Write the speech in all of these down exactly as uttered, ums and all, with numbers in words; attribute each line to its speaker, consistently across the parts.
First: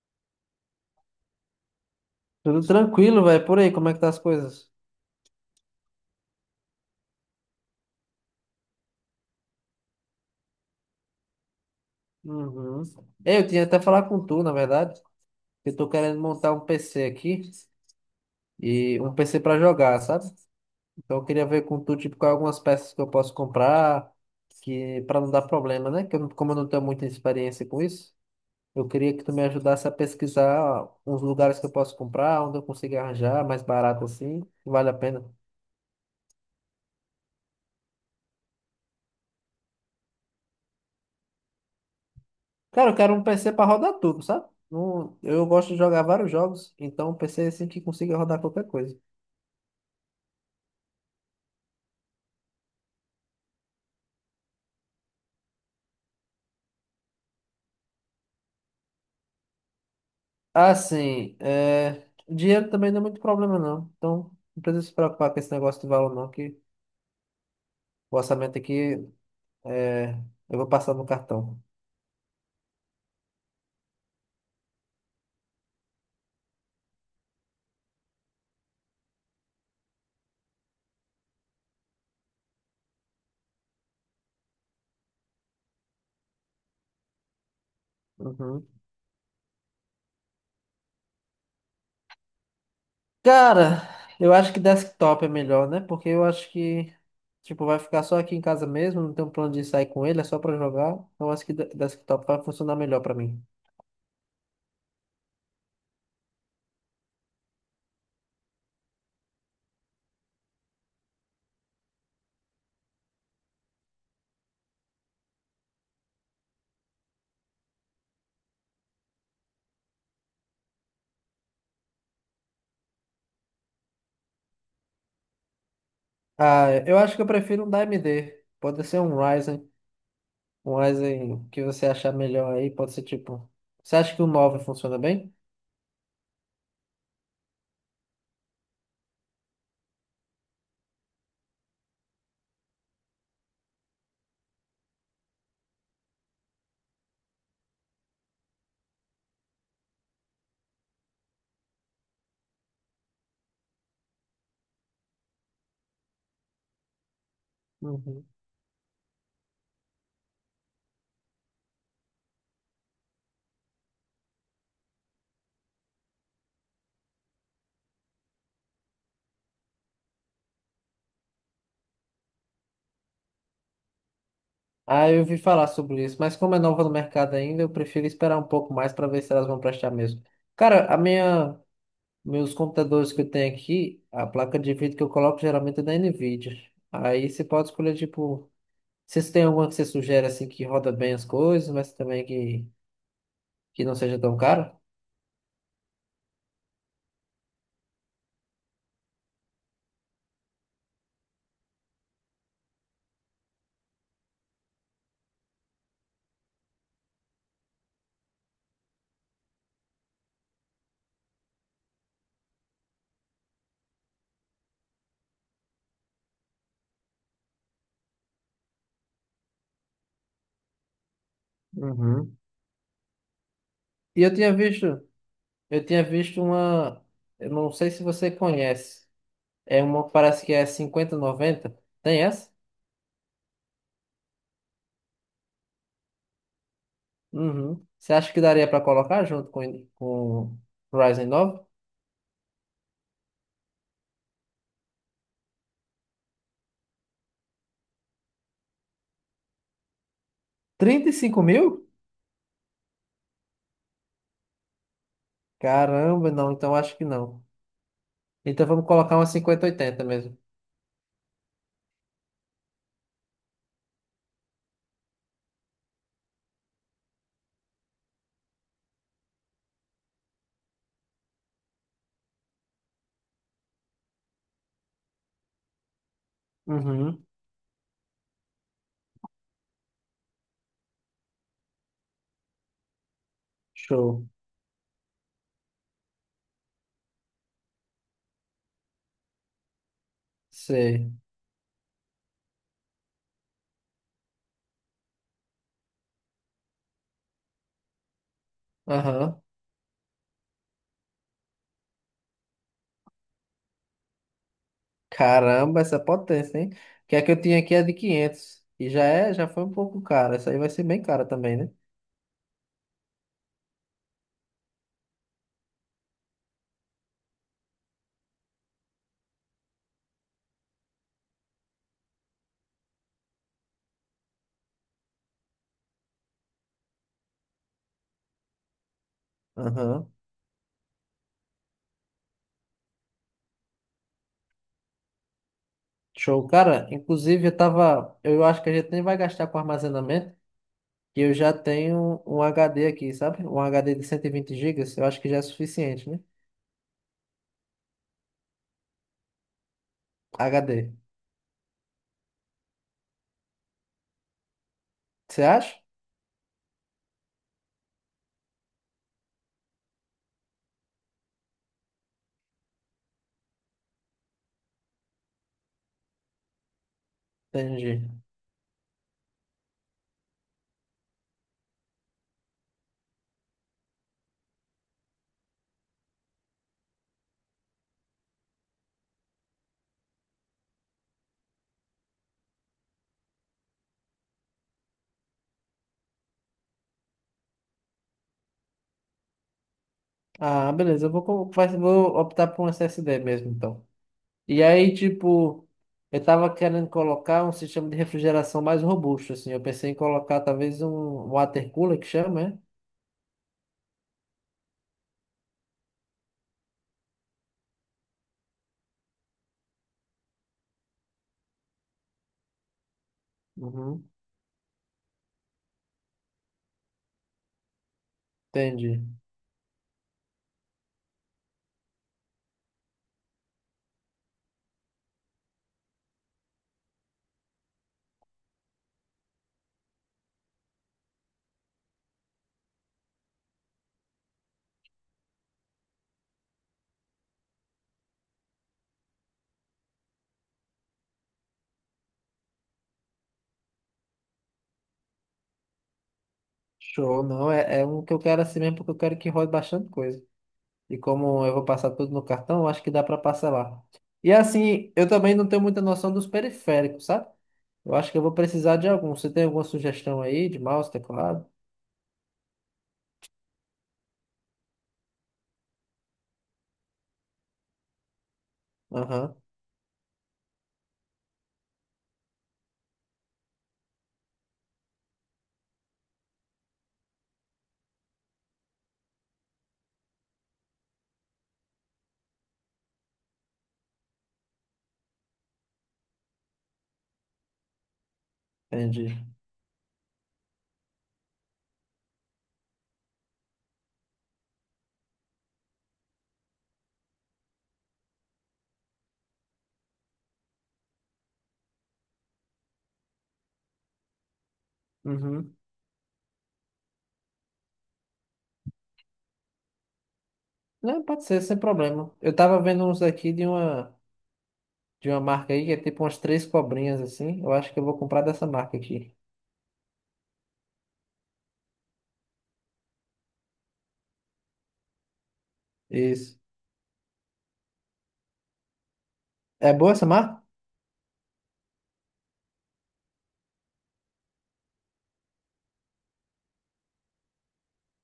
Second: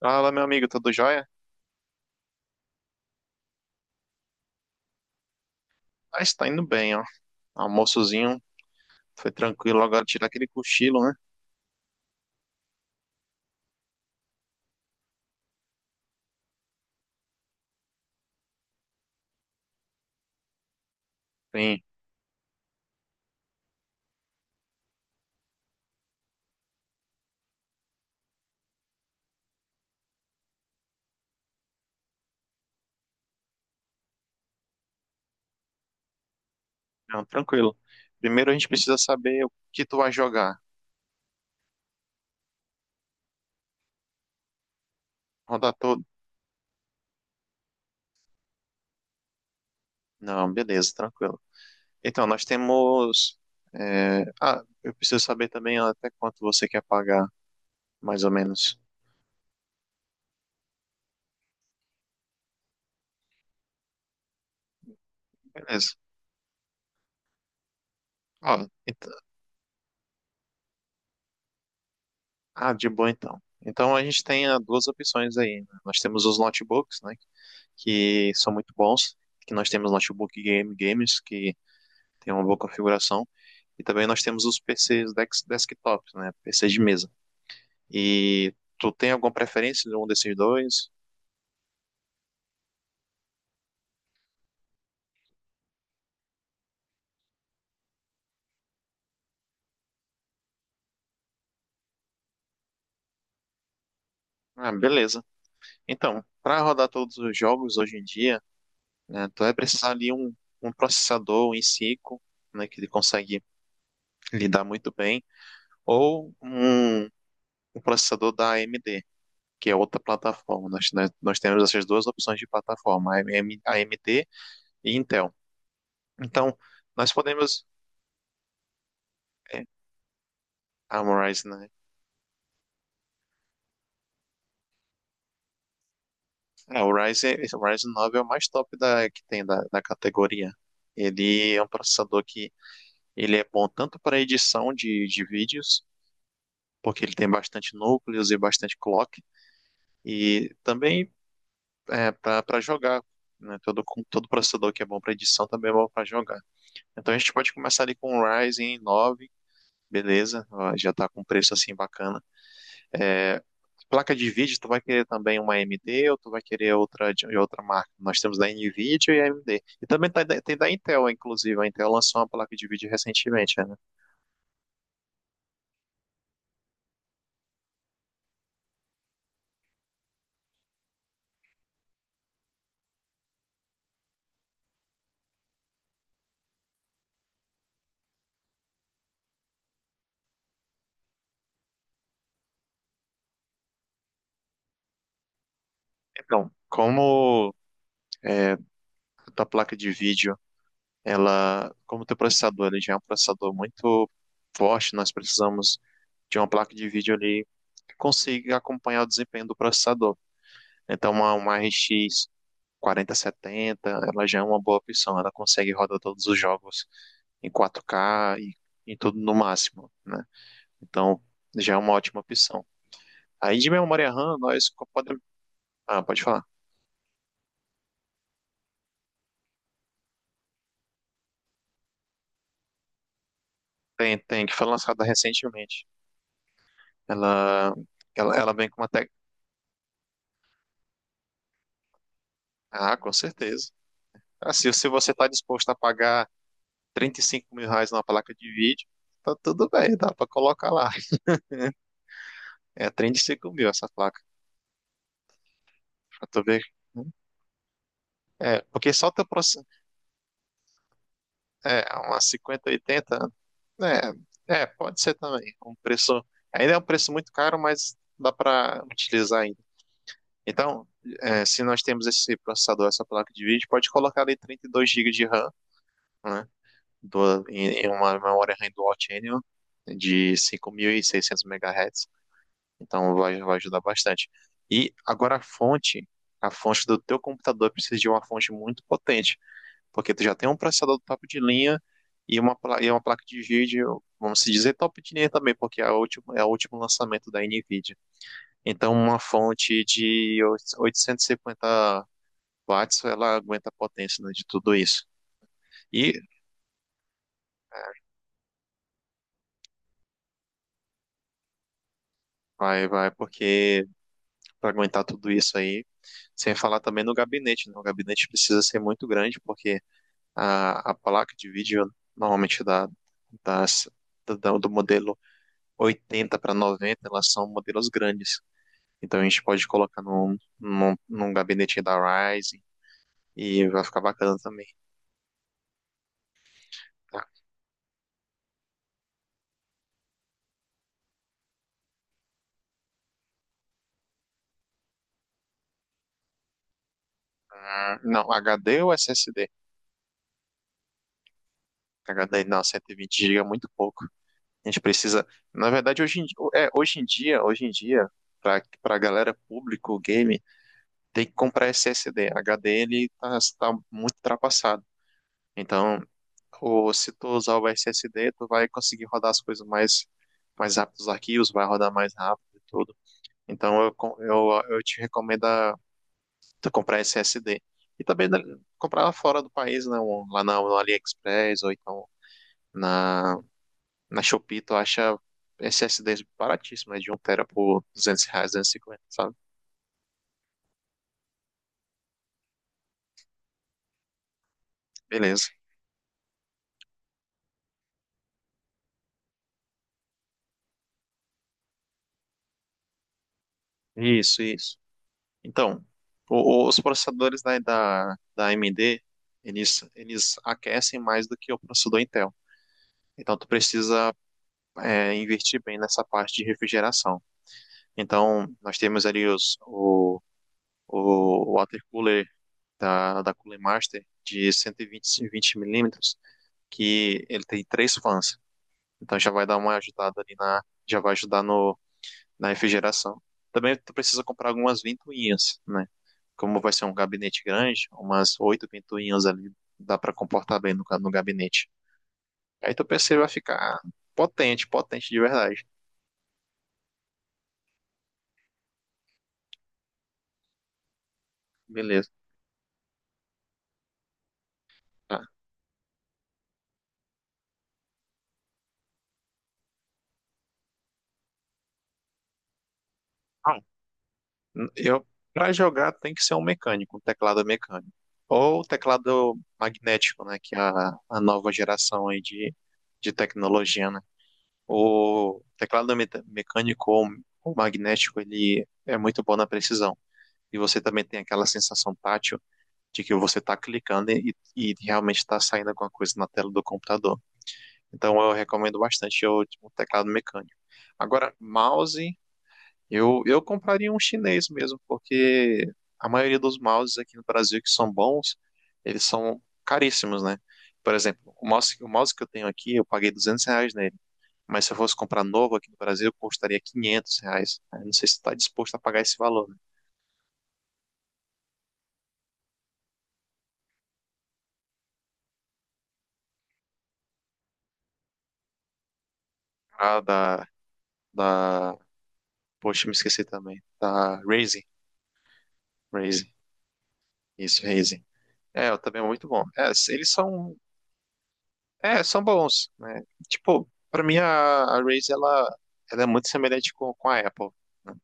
Speaker 1: Fala, meu amigo, tudo jóia?
Speaker 2: Tudo tranquilo, velho. Por aí, como é que tá as coisas?
Speaker 1: Ah, está indo bem, ó. Almoçozinho, foi tranquilo. Agora tirar aquele cochilo, né?
Speaker 2: Uhum. É, Eu tinha até falar com tu, na verdade, que eu tô querendo montar um P C aqui e um P C pra jogar, sabe? Então eu queria ver
Speaker 1: Sim,
Speaker 2: com tu, tipo, quais algumas peças que eu posso comprar, que para não dar problema, né? Que eu não- Como eu não tenho muita experiência com isso, eu queria que tu me ajudasse a pesquisar uns lugares que eu posso comprar, onde eu consigo arranjar mais barato assim, que vale a pena.
Speaker 1: não, tranquilo. Primeiro a gente precisa saber o que tu vai jogar.
Speaker 2: Cara, eu quero um P C pra rodar tudo, sabe? Não- eu gosto
Speaker 1: Rodar
Speaker 2: de jogar
Speaker 1: todo.
Speaker 2: vários jogos, então um P C assim que consiga rodar qualquer coisa.
Speaker 1: Não, beleza, tranquilo. Então, nós temos. é, Ah, eu preciso saber também até quanto você quer pagar, mais ou menos.
Speaker 2: Assim, é, dinheiro também não é muito problema, não. Então, não precisa se preocupar com esse negócio de
Speaker 1: Beleza.
Speaker 2: valor, não, que o
Speaker 1: Ó,
Speaker 2: orçamento aqui
Speaker 1: então-
Speaker 2: é, eu vou passar no cartão.
Speaker 1: Ah, de boa então. Então a gente tem ah, duas opções aí, né? Nós temos os notebooks, né? Que são muito bons. Que nós temos notebook game games que tem uma boa configuração. E também nós temos os P Cs dex- desktops, né? P Cs de mesa. E
Speaker 2: Uhum.
Speaker 1: tu tem alguma preferência de um desses dois?
Speaker 2: Cara, eu acho que desktop é melhor, né? Porque eu acho que, tipo, vai ficar só aqui em casa mesmo, não tem um plano de sair com ele, é só pra jogar. Então, eu acho que de- desktop vai funcionar melhor pra mim.
Speaker 1: Ah, beleza. Então, para rodar todos os jogos hoje em dia, né, tu vai precisar ali um, um processador em cinco, né, que ele consegue lidar muito bem, ou um, um processador da A M D, que é outra plataforma. Nós, nós, nós temos essas duas opções de plataforma, AM- A M D e Intel. Então,
Speaker 2: Ah, eu
Speaker 1: nós
Speaker 2: acho que eu prefiro
Speaker 1: podemos.
Speaker 2: um da A M D. Pode ser um
Speaker 1: É,
Speaker 2: Ryzen. Um
Speaker 1: Amorize,
Speaker 2: Ryzen que
Speaker 1: né?
Speaker 2: você achar melhor aí. Pode ser tipo. Você acha que o nove funciona bem?
Speaker 1: É, o Ryzen, o Ryzen nove é o mais top da, que tem da, da categoria. Ele é um processador que ele é bom tanto para edição de, de vídeos, porque ele tem bastante núcleos e bastante clock, e também é, para jogar. Né? Todo, com- todo processador que é bom para edição também é bom para jogar. Então a gente pode começar ali com o
Speaker 2: Uhum.
Speaker 1: Ryzen nove, beleza? Ó, já está com um preço assim bacana. É, Placa de vídeo, tu vai querer também uma A M D ou tu vai querer outra de de outra marca? Nós temos da Nvidia e A M D. E também tá da- tem da Intel, inclusive. A Intel lançou uma placa de vídeo recentemente, né?
Speaker 2: Ah, eu ouvi falar sobre isso, mas como é nova no mercado ainda, eu prefiro esperar um pouco mais para ver se elas vão prestar mesmo. Cara, a minha, meus computadores que eu tenho aqui, a placa de vídeo que eu coloco geralmente é da Nvidia. Aí você pode escolher, tipo, se tem alguma que você sugere assim que roda bem as coisas, mas também que, que não seja tão cara.
Speaker 1: Então, como é, da placa de vídeo, ela, como o teu processador, ele já é um processador muito forte, nós precisamos de uma placa de vídeo ali que consiga acompanhar o desempenho do processador. Então, uma, uma R X quarenta setenta ela já é uma boa opção. Ela consegue rodar todos os jogos em quatro k e em tudo no máximo, né? Então, já é uma ótima
Speaker 2: Uhum.
Speaker 1: opção. Aí de memória
Speaker 2: E eu
Speaker 1: RAM,
Speaker 2: tinha
Speaker 1: nós
Speaker 2: visto,
Speaker 1: co- podemos.
Speaker 2: eu
Speaker 1: Ah,
Speaker 2: tinha
Speaker 1: pode
Speaker 2: visto
Speaker 1: falar.
Speaker 2: uma, eu não sei se você conhece, é uma, parece que é cinquenta noventa, tem essa?
Speaker 1: Tem, tem, que foi lançada recentemente. Ela,
Speaker 2: Uhum. Você acha
Speaker 1: ela,
Speaker 2: que
Speaker 1: ela vem
Speaker 2: daria
Speaker 1: com
Speaker 2: para
Speaker 1: uma tec...
Speaker 2: colocar junto com, com o Ryzen nove?
Speaker 1: Ah, com certeza. Ah, se, se você está disposto a pagar trinta e cinco mil reais numa placa de vídeo, tá tudo bem, dá para colocar lá.
Speaker 2: Trinta e cinco mil?
Speaker 1: É trinta e cinco mil essa placa, pra
Speaker 2: Caramba,
Speaker 1: tu
Speaker 2: não,
Speaker 1: ver,
Speaker 2: então acho
Speaker 1: né?
Speaker 2: que não.
Speaker 1: É,
Speaker 2: Então vamos
Speaker 1: porque só
Speaker 2: colocar
Speaker 1: teu,
Speaker 2: uma cinquenta oitenta mesmo.
Speaker 1: É, umas cinquenta oitenta. É, é, pode ser também. Um preço, ainda é um preço muito caro, mas dá para utilizar ainda. Então, é, se nós temos esse processador, essa placa de vídeo, pode colocar ali trinta e dois gigas de RAM, né?
Speaker 2: Uhum.
Speaker 1: Do, em, em uma memória RAM Dual Channel de cinco mil e seiscentos megahertz. Então, vai, vai ajudar bastante.
Speaker 2: Show.
Speaker 1: E agora a fonte, a fonte do teu computador precisa de uma fonte muito potente porque tu já tem um processador
Speaker 2: Sei.
Speaker 1: top de linha e uma, pla- e uma placa de vídeo, vamos se dizer top de linha também, porque é a última, é o último lançamento da NVIDIA. Então, uma
Speaker 2: Aham.
Speaker 1: fonte de oitocentos e cinquenta watts, ela aguenta a potência, né, de tudo isso.
Speaker 2: Caramba, essa
Speaker 1: E
Speaker 2: potência, hein? Que a que eu tinha aqui é de quinhentos. E já é, já foi um pouco cara. Essa aí vai ser bem cara também, né?
Speaker 1: vai, vai, porque para aguentar tudo isso aí, sem falar também no gabinete, né? O gabinete precisa ser muito grande, porque a, a placa de vídeo, normalmente da, das, da- do modelo oitenta para noventa, elas são modelos grandes. Então a gente pode colocar
Speaker 2: Aham.
Speaker 1: num, num, num gabinete da Ryzen e vai ficar bacana também.
Speaker 2: Show. Cara,
Speaker 1: Tá?
Speaker 2: inclusive eu tava. Eu acho que a gente nem vai gastar com armazenamento, que eu já tenho um H D aqui, sabe? Um H D de cento e vinte gigas, eu acho que já é suficiente, né?
Speaker 1: Ah, não, HD ou SSD?
Speaker 2: H D.
Speaker 1: HD não, cento e vinte gigas é muito pouco. A gente precisa,
Speaker 2: Você
Speaker 1: na
Speaker 2: acha?
Speaker 1: verdade, hoje em, di- é, hoje em dia, hoje em dia, para para galera público game, tem que comprar S S D. H D ele tá, tá muito ultrapassado. Então, o, se tu usar o
Speaker 2: Entendi.
Speaker 1: S S D, tu vai conseguir rodar as coisas mais mais rápido, os arquivos vai rodar mais rápido e tudo. Então, eu, con- eu, eu te recomendo a tu comprar S S D. E também né, comprar fora do país, né? um- Lá na, no AliExpress ou então na, na Shopee, tu acha S S Ds baratíssimo, né? De um tera por duzentos reais, duzentos e cinquenta, sabe?
Speaker 2: Ah, beleza, eu vou, co- vai- vou optar por um S S D mesmo, então. E aí,
Speaker 1: Beleza.
Speaker 2: tipo, eu tava querendo colocar um sistema de refrigeração mais robusto, assim. Eu pensei em colocar talvez um water cooler, que chama, né?
Speaker 1: Isso, isso. Então, o- o- os processadores da, da, da A M D, eles, eles aquecem mais do que o processador Intel. Então, tu
Speaker 2: Uhum.
Speaker 1: precisa é, investir bem nessa parte de refrigeração. Então, nós
Speaker 2: Entendi.
Speaker 1: temos ali os, o, o water cooler da, da Cooler Master de cento e vinte milímetros, que ele tem três fãs. Então já vai dar uma ajudada ali na, Já vai ajudar no, na refrigeração. Também tu precisa comprar algumas ventoinhas, né? Como vai ser um gabinete grande, umas oito ventoinhas ali dá para comportar bem no, no gabinete. Aí tu P C vai ficar potente, potente de verdade.
Speaker 2: Show, não, é, é um que eu quero assim mesmo, porque eu quero que rode bastante coisa. E como eu vou passar
Speaker 1: Beleza.
Speaker 2: tudo no cartão, eu acho que dá para parcelar. E assim, eu
Speaker 1: Tá.
Speaker 2: também não tenho muita noção dos periféricos, sabe? Eu acho que eu vou precisar de algum. Você tem alguma sugestão aí de mouse, teclado?
Speaker 1: Ah, Eu, para jogar tem que ser um mecânico, um teclado mecânico. Ou
Speaker 2: Aham,
Speaker 1: teclado magnético, né? Que é a, a nova geração aí de, de tecnologia, né? O teclado me- mecânico ou ou magnético, ele é muito bom na precisão. E você também tem aquela sensação tátil de que você está clicando e, e realmente está saindo alguma coisa na tela do computador. Então eu recomendo
Speaker 2: entendi.
Speaker 1: bastante o, o teclado mecânico. Agora, mouse eu, eu compraria um chinês mesmo, porque a maioria dos mouses aqui no Brasil que são bons, eles são caríssimos, né? Por exemplo, o mouse, o mouse que eu tenho aqui, eu paguei duzentos reais nele. Mas se eu fosse comprar novo
Speaker 2: Uhum.
Speaker 1: aqui no Brasil, custaria quinhentos reais. Eu não sei se está disposto a pagar esse valor, né?
Speaker 2: Não, pode ser, sem problema. Eu tava vendo uns aqui de uma, de uma marca aí que é tipo umas três cobrinhas assim. Eu acho que eu vou comprar dessa marca aqui.
Speaker 1: Ah, da, da... Poxa, me esqueci também. Da Razer. Razer.
Speaker 2: Isso.
Speaker 1: Isso, Razer. É, eu também é muito bom. É,
Speaker 2: É boa essa
Speaker 1: eles
Speaker 2: marca?
Speaker 1: são É, são bons, né? Tipo, pra mim a, a Razer, ela, ela é muito semelhante com, com a Apple, né?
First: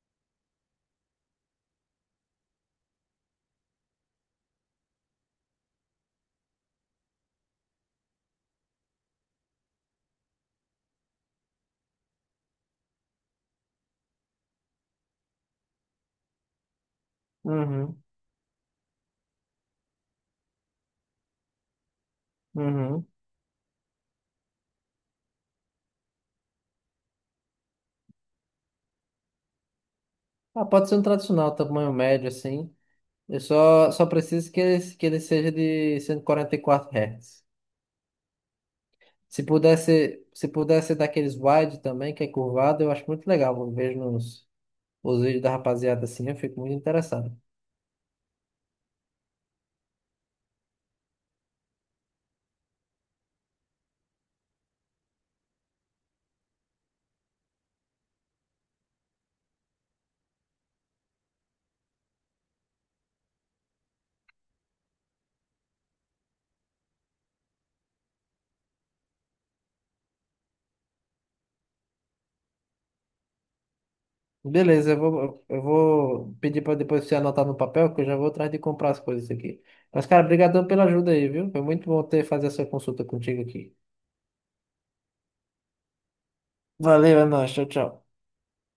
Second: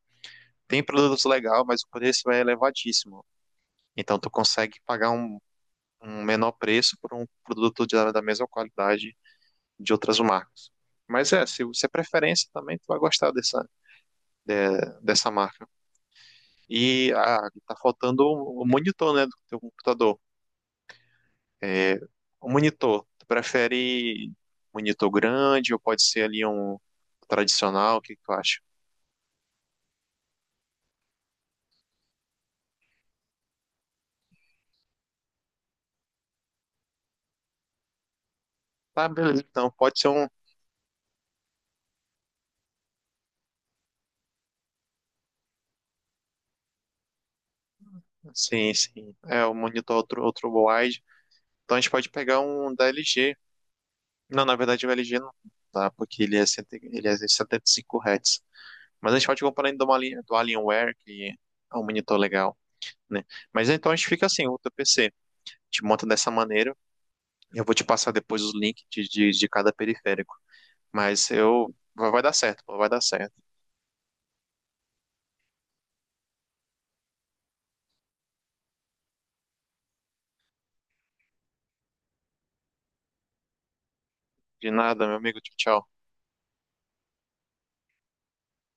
Speaker 1: Tem produtos legais, mas o preço é elevadíssimo. Então tu consegue pagar um, um menor preço por um produto de, da mesma qualidade de outras marcas. Mas é, se você é preferência também, tu vai gostar dessa, de- dessa marca. E ah, tá
Speaker 2: Uhum,
Speaker 1: faltando o o monitor, né, do teu computador. O monitor,
Speaker 2: uhum.
Speaker 1: tu prefere monitor grande ou pode ser ali um tradicional? O que que tu acha?
Speaker 2: Ah, pode ser um tradicional, tamanho médio assim. Eu só, só preciso que ele, que ele seja de cento e e quarenta e quatro Hz.
Speaker 1: Tá, beleza.
Speaker 2: Se
Speaker 1: Então, pode ser
Speaker 2: pudesse,
Speaker 1: um.
Speaker 2: se pudesse daqueles wide também, que é curvado, eu acho muito legal. Eu vejo nos, os vídeos da rapaziada assim, eu fico muito interessado.
Speaker 1: Sim, sim. É, o monitor outro, outro, wide. Então, a gente pode pegar um da L G. Não, na verdade, o L G não dá, porque ele é, setenta ele é setenta e cinco Hz. Mas a gente pode comprar ainda uma linha do Alienware, que é um monitor legal, né? Mas então a gente fica assim: o teu P C. Te monta dessa maneira. Eu vou te passar depois os links de, de de cada periférico. Mas eu. Vai vai dar certo, pô, vai dar certo.
Speaker 2: Beleza, eu vou, eu vou pedir para depois você anotar no papel, que eu já vou atrás de comprar as coisas aqui. Mas, cara, brigadão pela ajuda aí, viu? Foi muito bom ter fazer essa consulta contigo aqui.
Speaker 1: De nada, meu amigo. Tchau, tchau.
Speaker 2: Valeu, é nóis, tchau, tchau.